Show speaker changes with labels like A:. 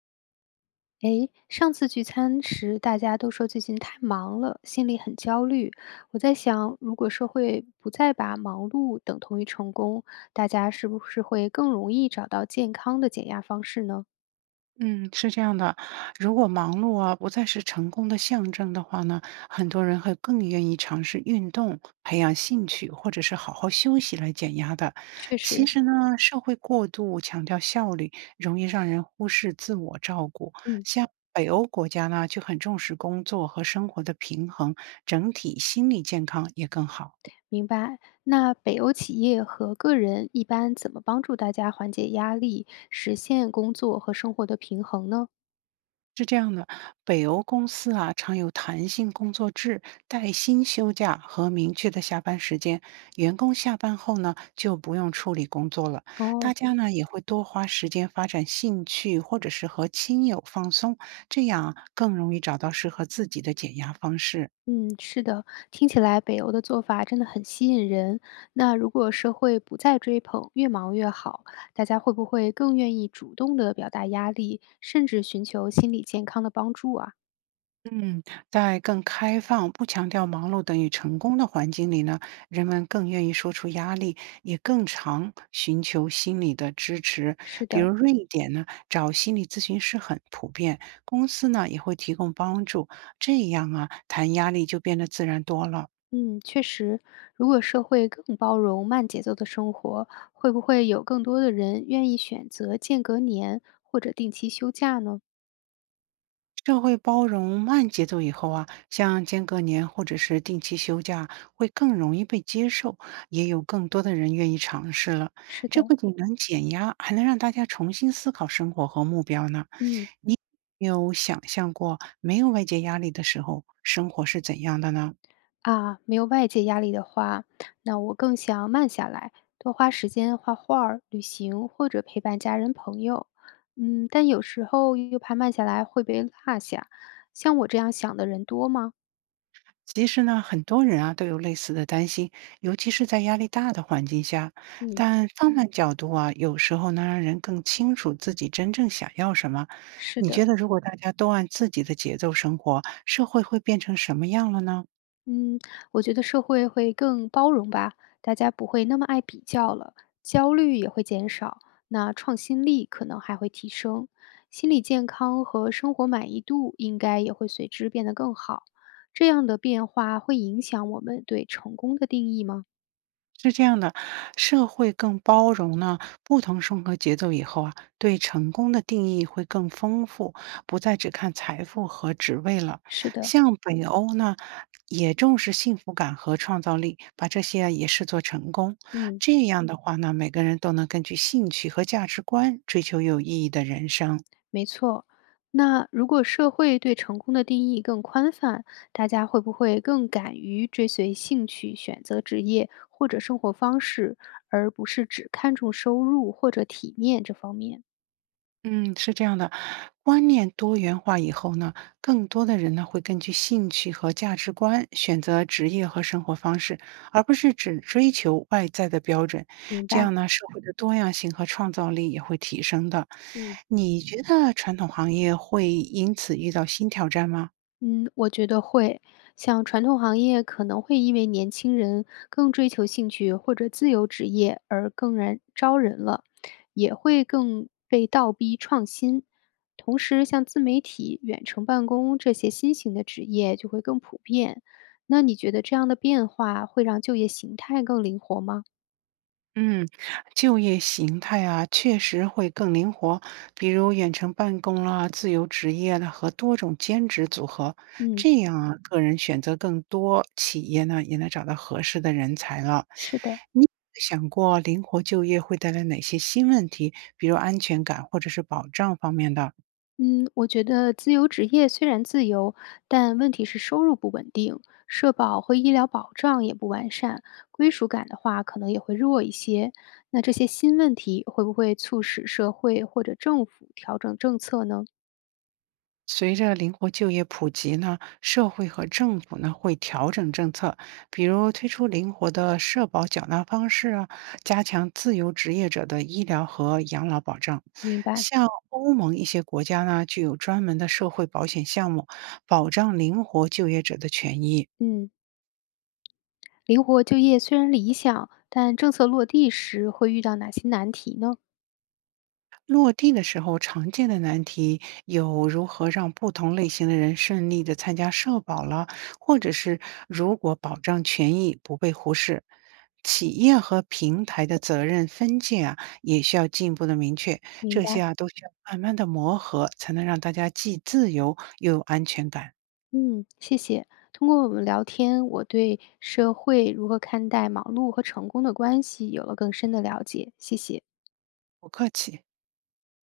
A: 诶，上次聚餐时大家都说最近太忙了，心里很焦虑。我在想，如果社会不再把忙碌等同于成功，大家是不是会更容易找到健康的减压方式呢？
B: 嗯，是这样的，如果忙碌啊不再是成功的象征的话呢，很多人会更愿意尝试运动、培养兴趣，或者是好好休息来减压的。
A: 确
B: 其
A: 实。
B: 实呢，社会过度强调效率，容易让人忽视自我照顾。
A: 嗯。
B: 像北欧国家呢，就很重视工作和生活的平衡，整体心理健康也更好。
A: 明白。那北欧企业和个人一般怎么帮助大家缓解压力，实现工作和生活的平衡呢？
B: 是这样的，北欧公司啊常有弹性工作制、带薪休假和明确的下班时间。员工下班后呢，就不用处理工作了。大
A: 哦。
B: 家呢也会多花时间发展兴趣，或者是和亲友放松，这样啊更容易找到适合自己的减压方式。
A: 嗯，是的，听起来北欧的做法真的很吸引人。那如果社会不再追捧“越忙越好”，大家会不会更愿意主动地表达压力，甚至寻求心理健康的帮助啊？
B: 嗯，在更开放、不强调忙碌等于成功的环境里呢，人们更愿意说出压力，也更常寻求心理的支持。
A: 是
B: 比如
A: 的。
B: 瑞典呢，找心理咨询师很普遍，公司呢也会提供帮助，这样啊，谈压力就变得自然多了。
A: 嗯，确实，如果社会更包容慢节奏的生活，会不会有更多的人愿意选择间隔年或者定期休假呢？
B: 社会包容慢节奏以后啊，像间隔年或者是定期休假，会更容易被接受，也有更多的人愿意尝试了。
A: 是
B: 这
A: 的。
B: 不仅能减压，还能让大家重新思考生活和目标呢。
A: 嗯。
B: 你有没有想象过没有外界压力的时候，生活是怎样的呢？
A: 啊，没有外界压力的话，那我更想慢下来，多花时间画画儿旅行或者陪伴家人朋友。嗯，但有时候又怕慢下来会被落下，像我这样想的人多吗？
B: 其实呢，很多人啊都有类似的担心，尤其是在压力大的环境下。
A: 嗯，
B: 但放慢角度啊，有时候能让人更清楚自己真正想要什么。
A: 是
B: 你觉
A: 的。
B: 得，如果大家都按自己的节奏生活，社会会变成什么样了呢？
A: 嗯，我觉得社会会更包容吧，大家不会那么爱比较了，焦虑也会减少，那创新力可能还会提升，心理健康和生活满意度应该也会随之变得更好。这样的变化会影响我们对成功的定义吗？
B: 是这样的，社会更包容呢，不同生活节奏以后啊，对成功的定义会更丰富，不再只看财富和职位了。
A: 是的。
B: 像北欧呢，也重视幸福感和创造力，把这些啊也视作成功。
A: 嗯。
B: 这样的话呢，每个人都能根据兴趣和价值观追求有意义的人生。
A: 没错，那如果社会对成功的定义更宽泛，大家会不会更敢于追随兴趣、选择职业或者生活方式，而不是只看重收入或者体面这方面？
B: 嗯，是这样的，观念多元化以后呢，更多的人呢会根据兴趣和价值观选择职业和生活方式，而不是只追求外在的标准。
A: 明
B: 这
A: 白。
B: 样呢，社会的多样性和创造力也会提升的。
A: 嗯。
B: 你觉得传统行业会因此遇到新挑战吗？
A: 嗯，我觉得会。像传统行业可能会因为年轻人更追求兴趣或者自由职业而更然招人了，也会更被倒逼创新。同时，像自媒体、远程办公这些新型的职业就会更普遍。那你觉得这样的变化会让就业形态更灵活吗？
B: 嗯，就业形态啊，确实会更灵活，比如远程办公啦、自由职业啦和多种兼职组合，
A: 嗯，
B: 这样啊，个人选择更多，企业呢也能找到合适的人才了。
A: 是的。
B: 你有没有想过灵活就业会带来哪些新问题，比如安全感或者是保障方面的？
A: 嗯，我觉得自由职业虽然自由，但问题是收入不稳定，社保和医疗保障也不完善，归属感的话可能也会弱一些。那这些新问题会不会促使社会或者政府调整政策呢？
B: 随着灵活就业普及呢，社会和政府呢会调整政策，比如推出灵活的社保缴纳方式啊，加强自由职业者的医疗和养老保障。
A: 明白。
B: 像欧盟一些国家呢，就有专门的社会保险项目，保障灵活就业者的权益。
A: 嗯，灵活就业虽然理想，但政策落地时会遇到哪些难题呢？
B: 落地的时候常见的难题有如何让不同类型的人顺利的参加社保了，或者是如果保障权益不被忽视，企业和平台的责任分界啊，也需要进一步的明确，
A: 明
B: 这些
A: 白。
B: 啊都需要慢慢的磨合，才能让大家既自由又有安全感。
A: 嗯，谢谢。通过我们聊天，我对社会如何看待忙碌和成功的关系有了更深的了解。谢谢。
B: 不客气。